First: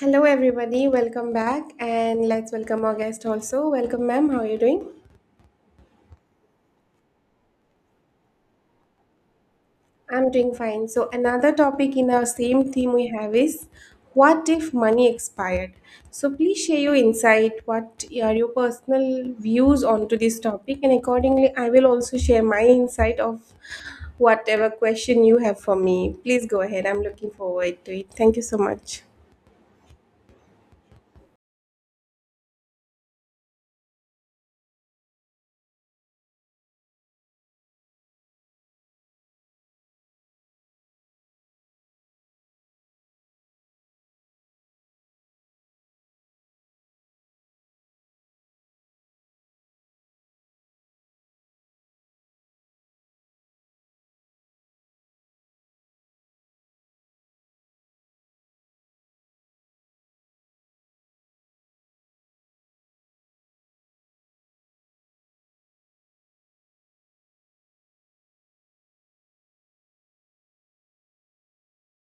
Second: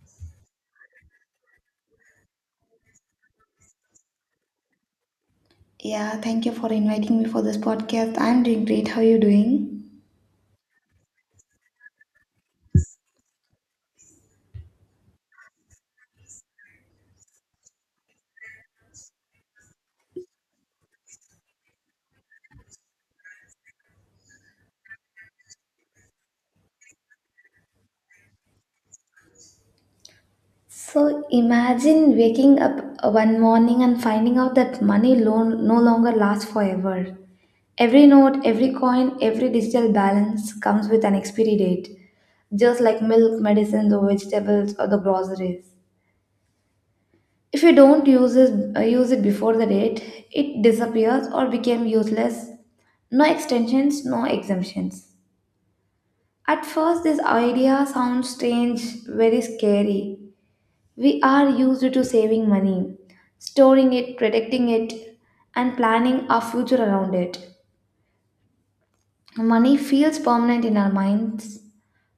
Hello, everybody. Welcome back, and let's welcome our guest also. Welcome, ma'am. How are you doing? Yeah, thank you for inviting me for this podcast. I'm doing great. How are you doing? I'm doing fine. So, another topic in our same theme we have is what if money expired? So, please share your insight. What are your personal views onto this topic? And accordingly, I will also share my insight of whatever question you have for me. Please go ahead. I'm looking forward to it. Thank you so much. So imagine waking up one morning and finding out that money loan no longer lasts forever. Every note, every coin, every digital balance comes with an expiry date, just like milk, medicines, or vegetables, or the groceries. If you don't use it before the date, it disappears or became useless. No extensions, no exemptions. At first, this idea sounds strange, very scary. We are used to saving money, storing it, protecting it, and planning our future around it. Money feels permanent in our minds,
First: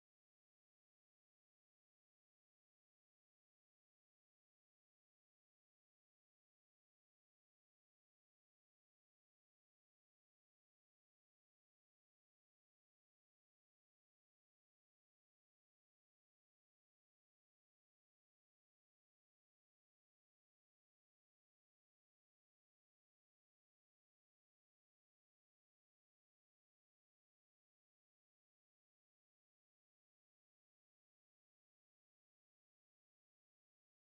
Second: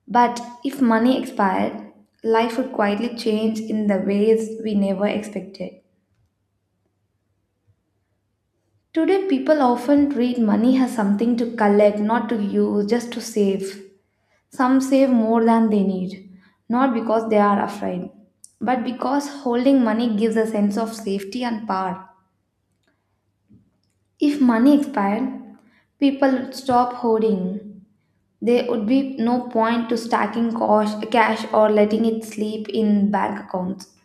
but if money expired, life would quietly change in the ways we never expected. Today, people often treat money as something to collect, not to use, just to save. Some save more than they need, not because they are afraid, but because holding money gives a sense of safety and power. If money expired, people would stop hoarding. There would be no point to stacking cash or letting it sleep in bank accounts.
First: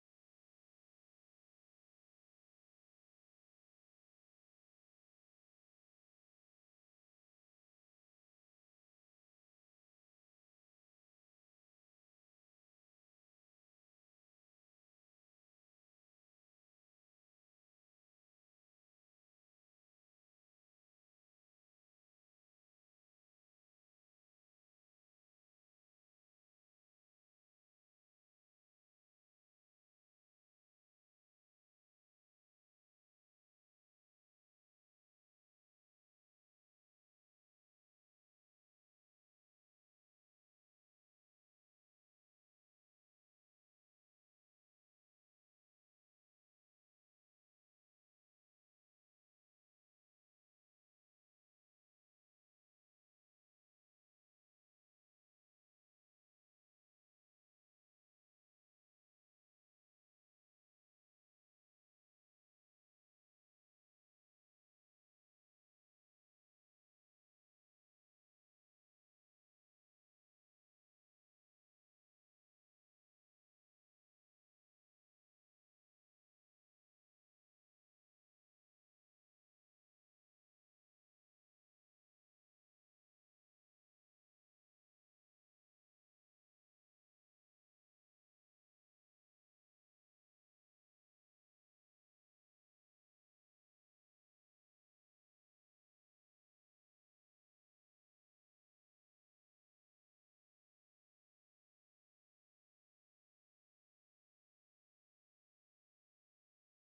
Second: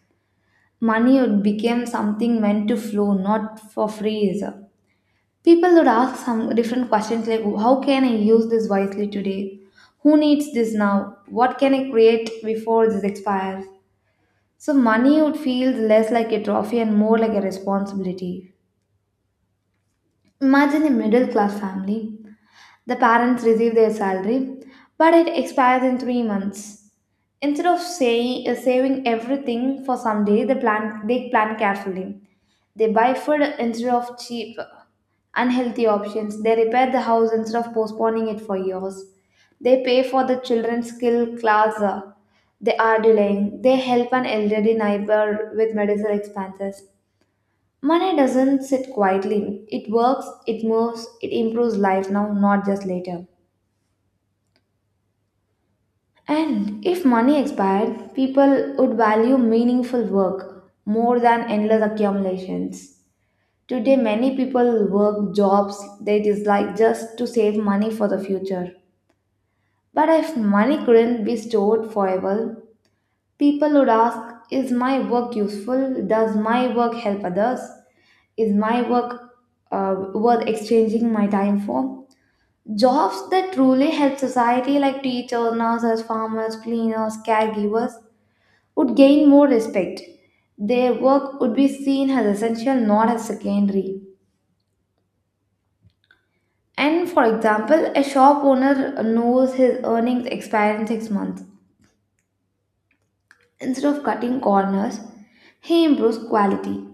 Money would become something meant to flow, not for freeze. People would ask some different questions like, how can I use this wisely today? Who needs this now? What can I create before this expires? So money would feel less like a trophy and more like a responsibility. Imagine a middle class family. The parents receive their salary, but it expires in 3 months. Instead of saving everything for someday, they plan carefully. They buy food instead of cheap, unhealthy options. They repair the house instead of postponing it for years. They pay for the children's skill class they are delaying. They help an elderly neighbor with medical expenses. Money doesn't sit quietly. It works, it moves, it improves life now, not just later. And if money expired, people would value meaningful work more than endless accumulations. Today, many people work jobs they dislike just to save money for the future. But if money couldn't be stored forever, people would ask, is my work useful? Does my work help others? Is my work worth exchanging my time for? Jobs that truly help society, like teachers, nurses, farmers, cleaners, caregivers, would gain more respect. Their work would be seen as essential, not as secondary. And for example, a shop owner knows his earnings expire in 6 months. Instead of cutting corners, he improves quality.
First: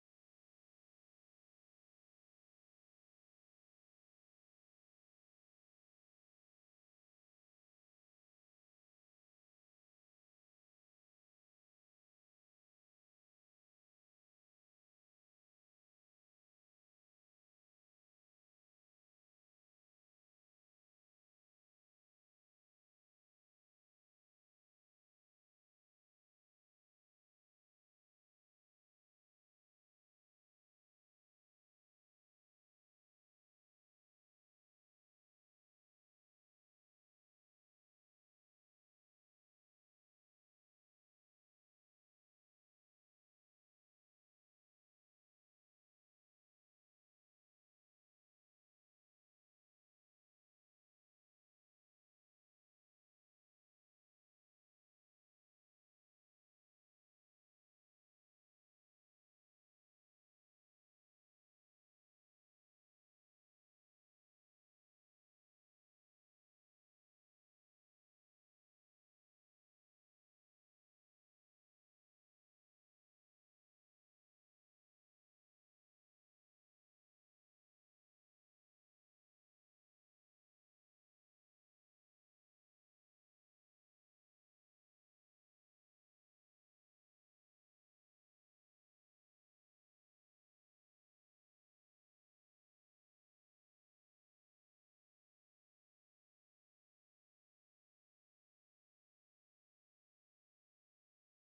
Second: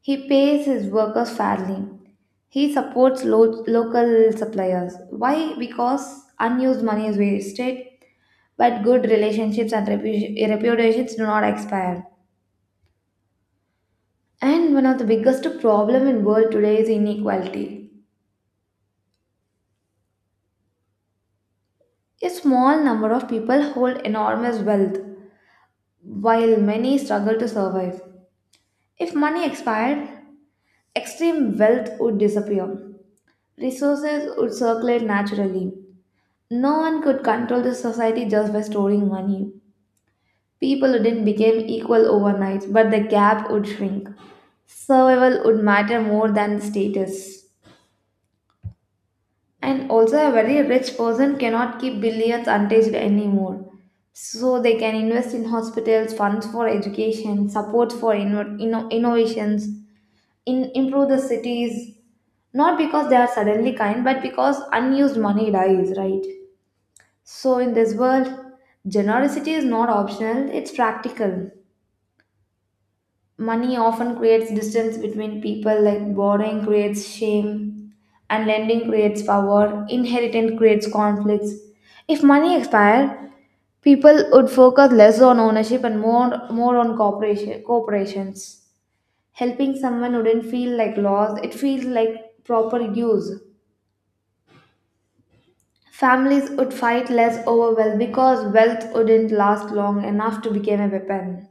He pays his workers fairly. He supports local suppliers. Why? Because unused money is wasted, but good relationships and reputations do not expire. And one of the biggest problem in world today is inequality. A small number of people hold enormous wealth, while many struggle to survive. If money expired, extreme wealth would disappear. Resources would circulate naturally. No one could control the society just by storing money. People wouldn't become equal overnight, but the gap would shrink. Survival would matter more than status. And also, a very rich person cannot keep billions untouched anymore. So, they can invest in hospitals, funds for education, support for innovations, improve the cities. Not because they are suddenly kind, but because unused money dies, right? So, in this world, generosity is not optional, it's practical. Money often creates distance between people, like borrowing creates shame and lending creates power, inheritance creates conflicts. If money expired, people would focus less on ownership and more on cooperation, corporations. Helping someone wouldn't feel like loss, it feels like proper use. Families would fight less over wealth because wealth wouldn't last long enough to become a weapon.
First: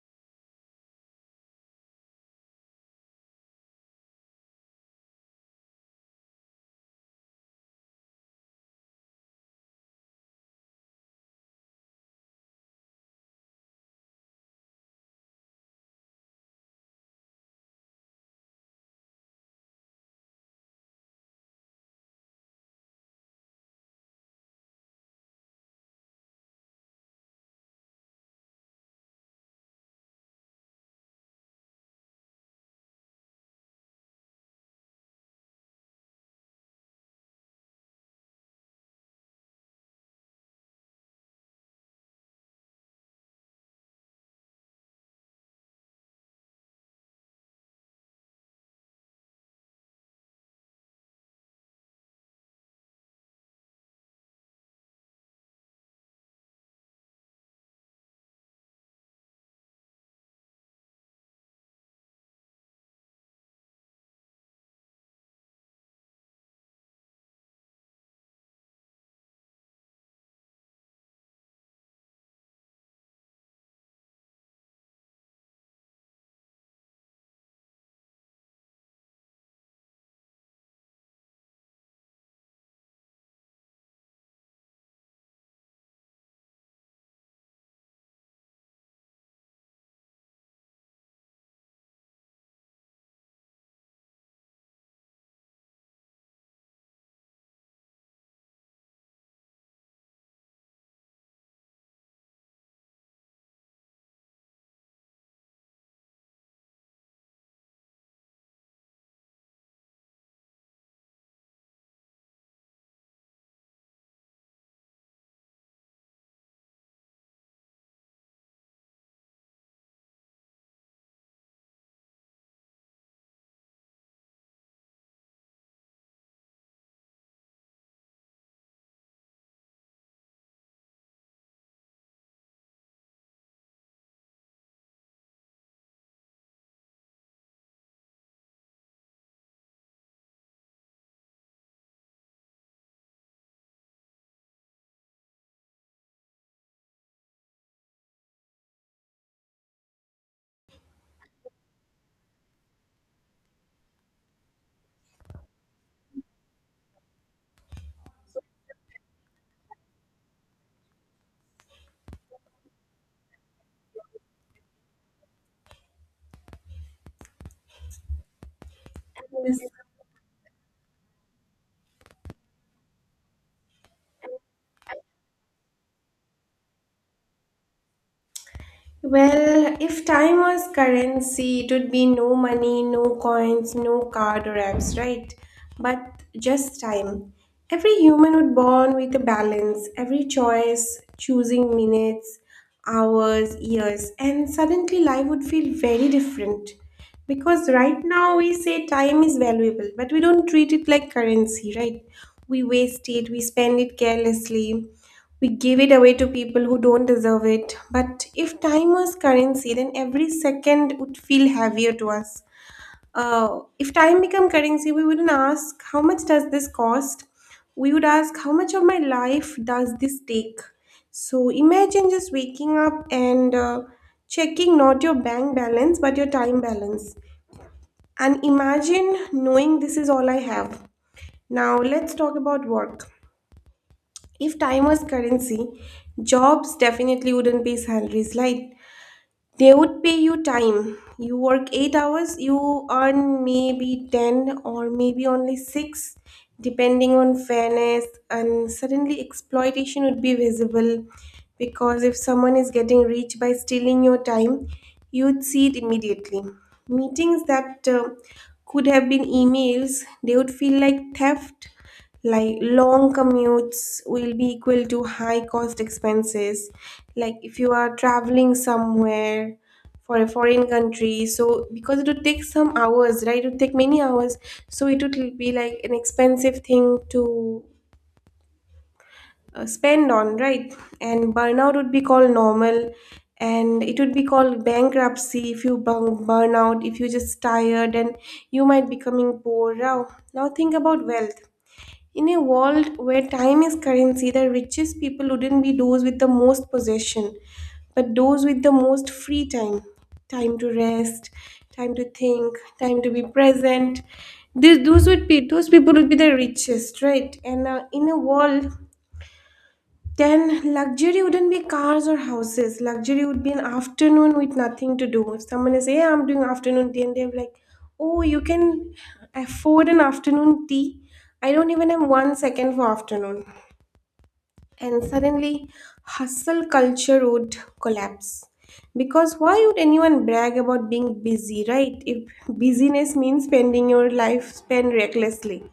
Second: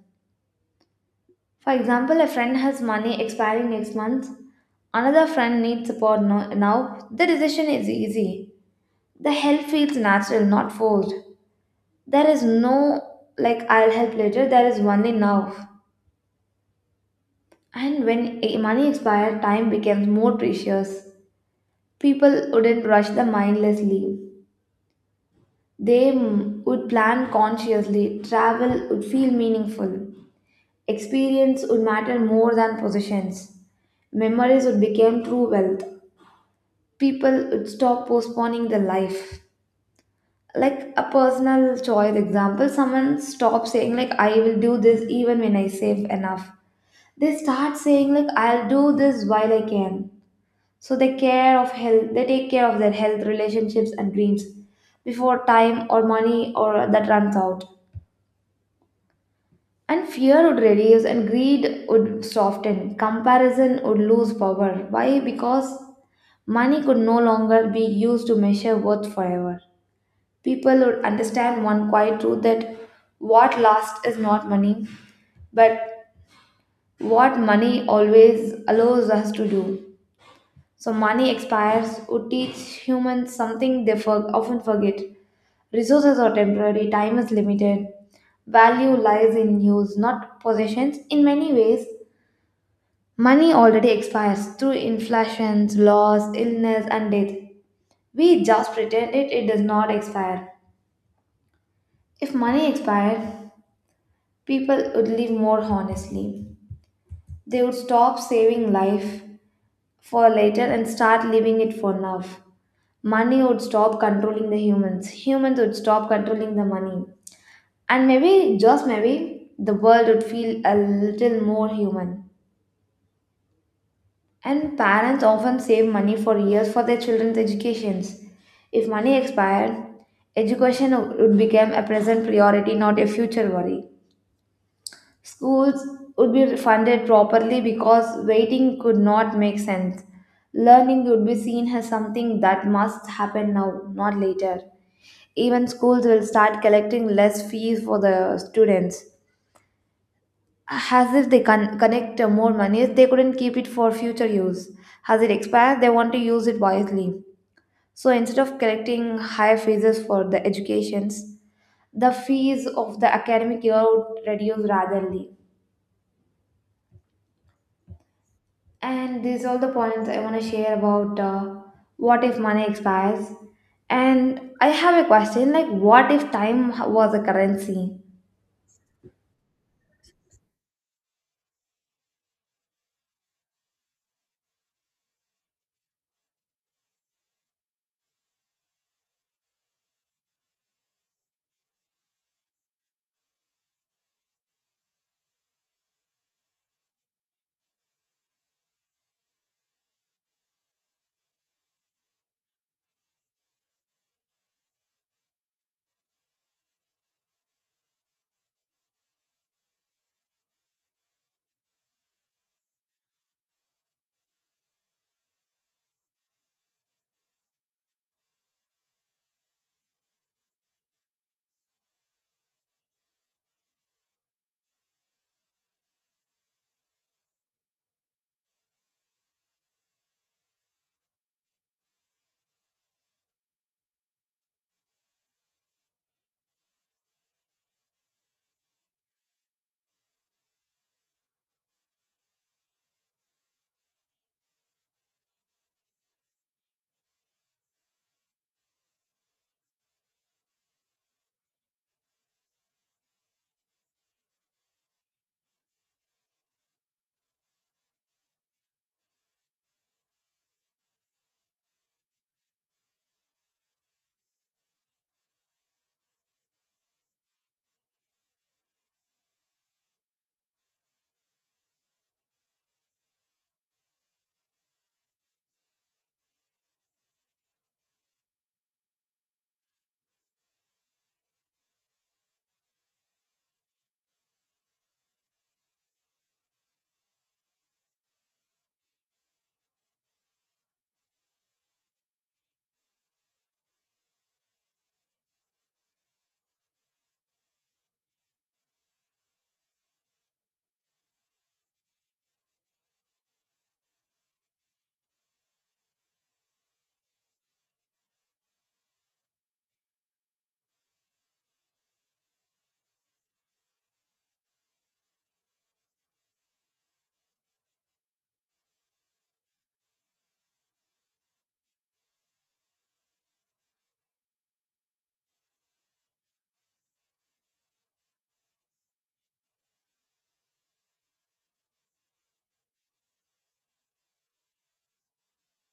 For example, a friend has money expiring next month, another friend needs support now. The decision is easy. The help feels natural, not forced. There is no like I'll help later, there is only now. And when money expires, time becomes more precious. People wouldn't rush the mindlessly. They would plan consciously. Travel would feel meaningful. Experience would matter more than possessions. Memories would become true wealth. People would stop postponing their life, like a personal choice example, someone stops saying like I will do this even when I save enough. They start saying like I'll do this while I can. So they care of health, they take care of their health, relationships and dreams before time or money or that runs out. And fear would reduce and greed would soften, comparison would lose power. Why? Because money could no longer be used to measure worth forever. People would understand one quiet truth, that what lasts is not money, but what money always allows us to do. So, money expires would teach humans something they often forget. Resources are temporary, time is limited. Value lies in use, not possessions. In many ways, money already expires through inflations, loss, illness, and death. We just pretend it, does not expire. If money expired, people would live more honestly. They would stop saving life for later and start living it for now. Money would stop controlling the humans. Humans would stop controlling the money. And maybe, just maybe, the world would feel a little more human. And parents often save money for years for their children's educations. If money expired, education would become a present priority, not a future worry. Schools would be funded properly because waiting could not make sense. Learning would be seen as something that must happen now, not later. Even schools will start collecting less fees for the students. As if they can connect more money, if they couldn't keep it for future use. As it expires, they want to use it wisely. So instead of collecting higher fees for the educations, the fees of the academic year would reduce rapidly. And these are all Yes, the points I want to share about what if money expires. And I have a question like, what if time was a currency? well, if time was currency, it would be no money, no coins, no card or apps, right? But just time. Every human would born with a balance, every choice, choosing minutes, hours, years, and suddenly life would feel very different. Because right now we say time is valuable, but we don't treat it like currency, right? We waste it, we spend it carelessly, we give it away to people who don't deserve it. But if time was currency, then every second would feel heavier to us. If time become currency, we wouldn't ask how much does this cost. We would ask how much of my life does this take. So imagine just waking up and checking not your bank balance but your time balance. And imagine knowing this is all I have. Now let's talk about work. If time was currency, jobs definitely wouldn't be salaries, right? They would pay you time. You work eight hours, you earn maybe 10 or maybe only six, depending on fairness. And suddenly, exploitation would be visible because if someone is getting rich by stealing your time, you'd see it immediately. Meetings that could have been emails, they would feel like theft, like long commutes will be equal to high cost expenses, like if you are traveling somewhere for a foreign country, so because it would take some hours, right, it would take many hours, so it would be like an expensive thing to spend on, right. And burnout would be called normal, and it would be called bankruptcy if you burn out, if you're just tired and you might becoming poor now. Now think about wealth. In a world where time is currency, the richest people wouldn't be those with the most possession, but those with the most free time. Time to rest, time to think, time to be present. This, those would be, those people would be the richest, right? And in a world then luxury wouldn't be cars or houses. Luxury would be an afternoon with nothing to do. If someone is, hey, I'm doing afternoon tea, and they're like, oh, you can afford an afternoon tea. I don't even have one second for afternoon. And suddenly, hustle culture would collapse. Because why would anyone brag about being busy, right? If busyness means spending your life spent recklessly.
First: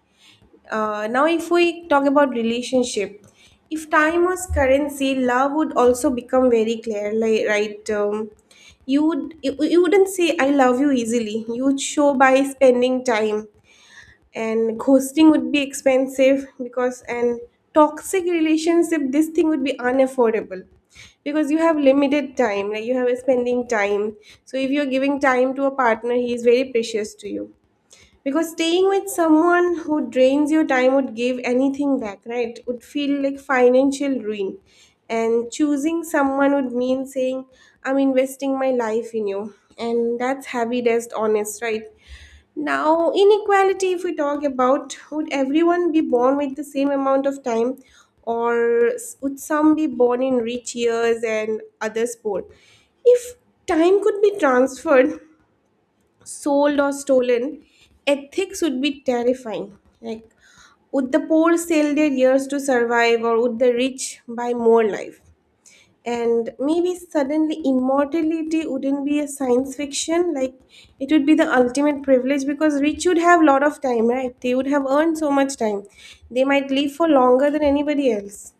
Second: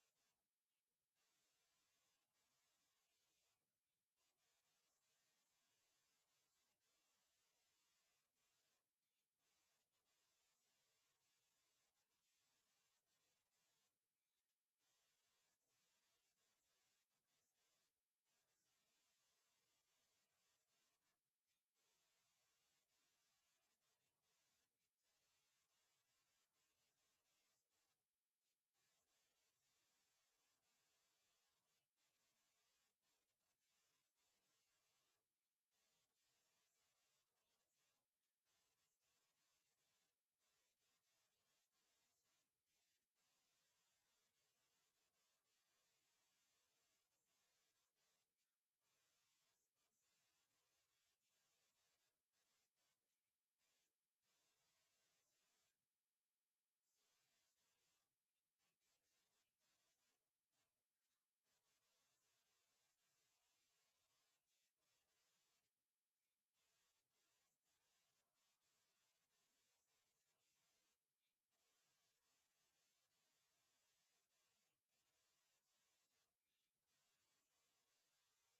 Now, if we talk about relationship, if time was currency, love would also become very clear, like, right? You would you wouldn't say I love you easily. You would show by spending time, and ghosting would be expensive, because and toxic relationship, this thing would be unaffordable, because you have limited time, like you have a spending time. So if you're giving time to a partner, he is very precious to you, because staying with someone who drains your time would give anything back, right? Would feel like financial ruin. And choosing someone would mean saying, I'm investing my life in you. And that's heavy, that's honest, right? Now, inequality, if we talk about, would everyone be born with the same amount of time, or would some be born in rich years and others poor? If time could be transferred, sold or stolen, ethics would be terrifying. Like, would the poor sell their years to survive, or would the rich buy more life? And maybe suddenly immortality wouldn't be a science fiction. Like, it would be the ultimate privilege because rich would have a lot of time, right? They would have earned so much time. They might live for longer than anybody else.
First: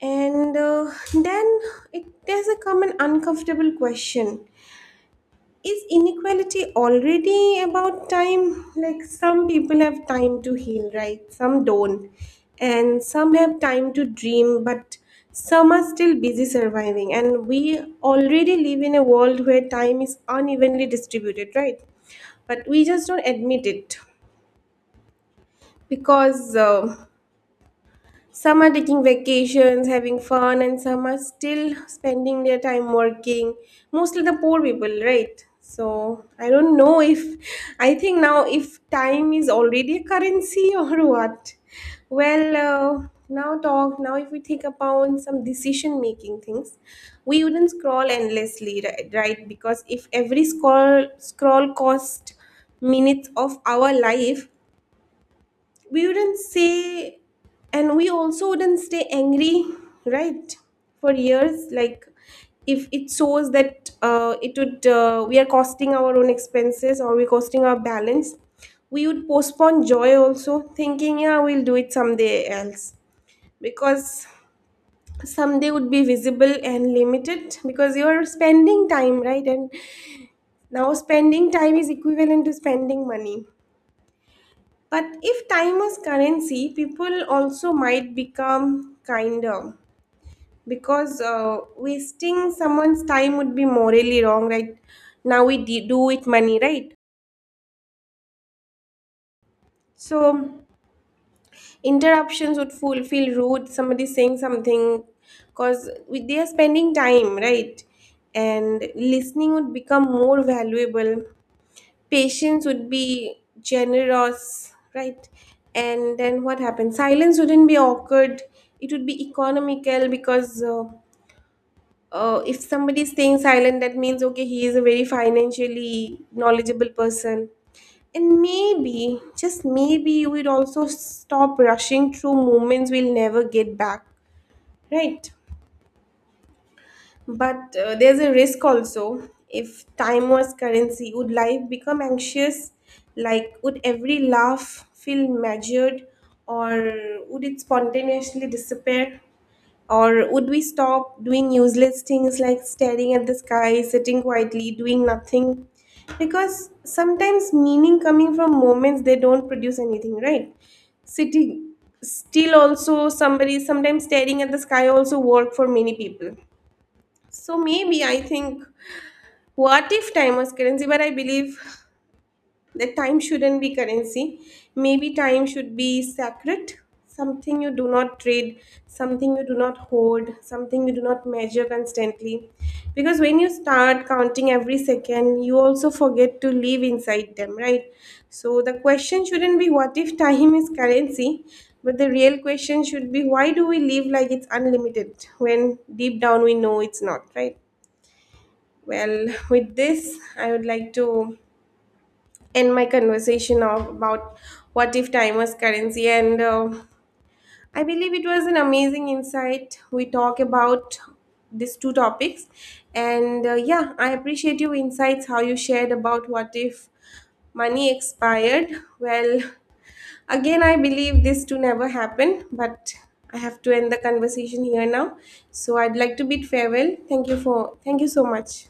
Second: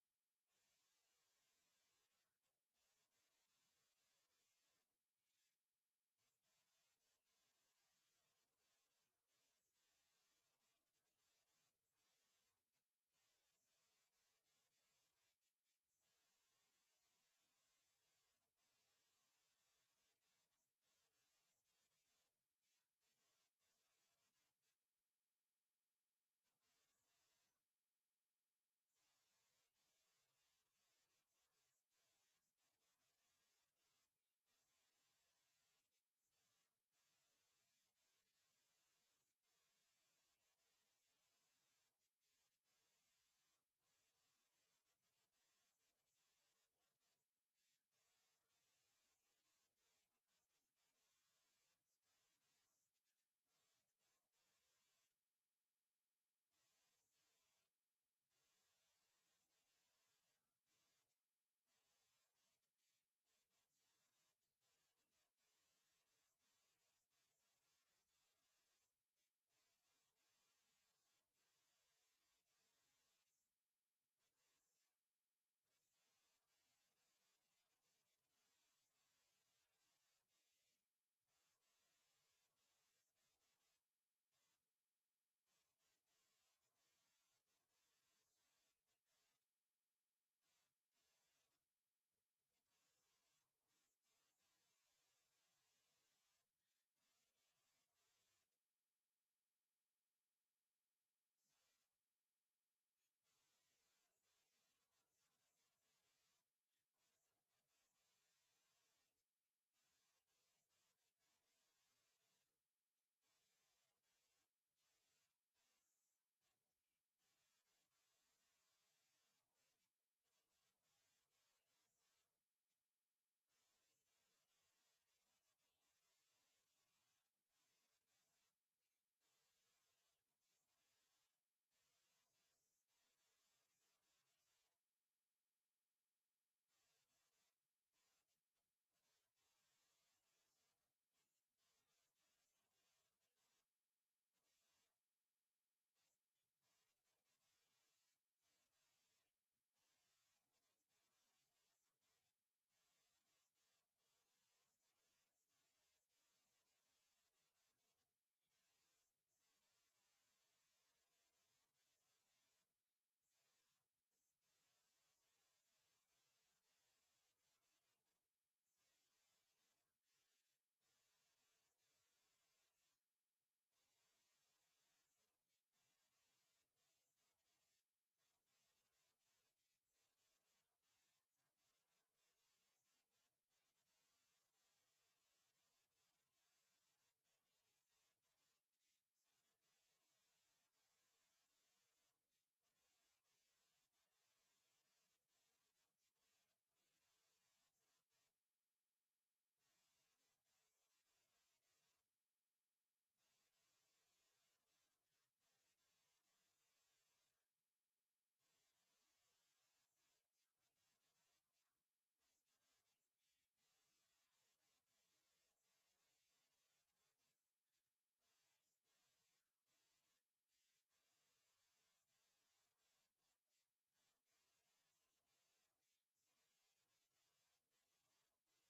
And then there's a come an uncomfortable question. Is inequality already about time? Like some people have time to heal, right? Some don't. And some have time to dream, but some are still busy surviving. And we already live in a world where time is unevenly distributed, right? But we just don't admit it because. Some are taking vacations, having fun, and some are still spending their time working. Mostly the poor people, right? So I don't know if I think now if time is already a currency or what. Well, now if we think about some decision making things, we wouldn't scroll endlessly, right? Because if every scroll cost minutes of our life, we wouldn't say, and we also wouldn't stay angry, right, for years, like if it shows that it would we are costing our own expenses or we're costing our balance, we would postpone joy also thinking yeah we'll do it someday else, because someday would be visible and limited because you're spending time, right. And now spending time is equivalent to spending money, but if time is currency, people also might become kinder, because wasting someone's time would be morally wrong, right? Now we do with money, right? So interruptions would feel rude. Somebody saying something because they are spending time, right? And listening would become more valuable, patience would be generous, right? And then what happens? Silence wouldn't be awkward. It would be economical because if somebody is staying silent, that means okay, he is a very financially knowledgeable person. And maybe, just maybe, you would also stop rushing through moments we'll never get back, right? But there's a risk also. If time was currency, would life become anxious? Like, would every laugh feel measured, or would it spontaneously disappear? Or would we stop doing useless things like staring at the sky, sitting quietly, doing nothing? Because sometimes meaning coming from moments they don't produce anything, right? Sitting still also, somebody sometimes staring at the sky also work for many people. So maybe I think, what if time was currency? But I believe that time shouldn't be currency. Maybe time should be sacred, something you do not trade, something you do not hoard, something you do not measure constantly. Because when you start counting every second, you also forget to live inside them, right? So the question shouldn't be what if time is currency, but the real question should be why do we live like it's unlimited when deep down we know it's not, right? Well, with this, I would like to end my conversation of, about what if time was currency. And I believe it was an amazing insight. We talk about these two topics. And yeah, I appreciate your insights, how you shared about what if money expired. Well, again, I believe this to never happen, but I have to end the conversation here now. So I'd like to bid farewell. Thank you for thank you so much.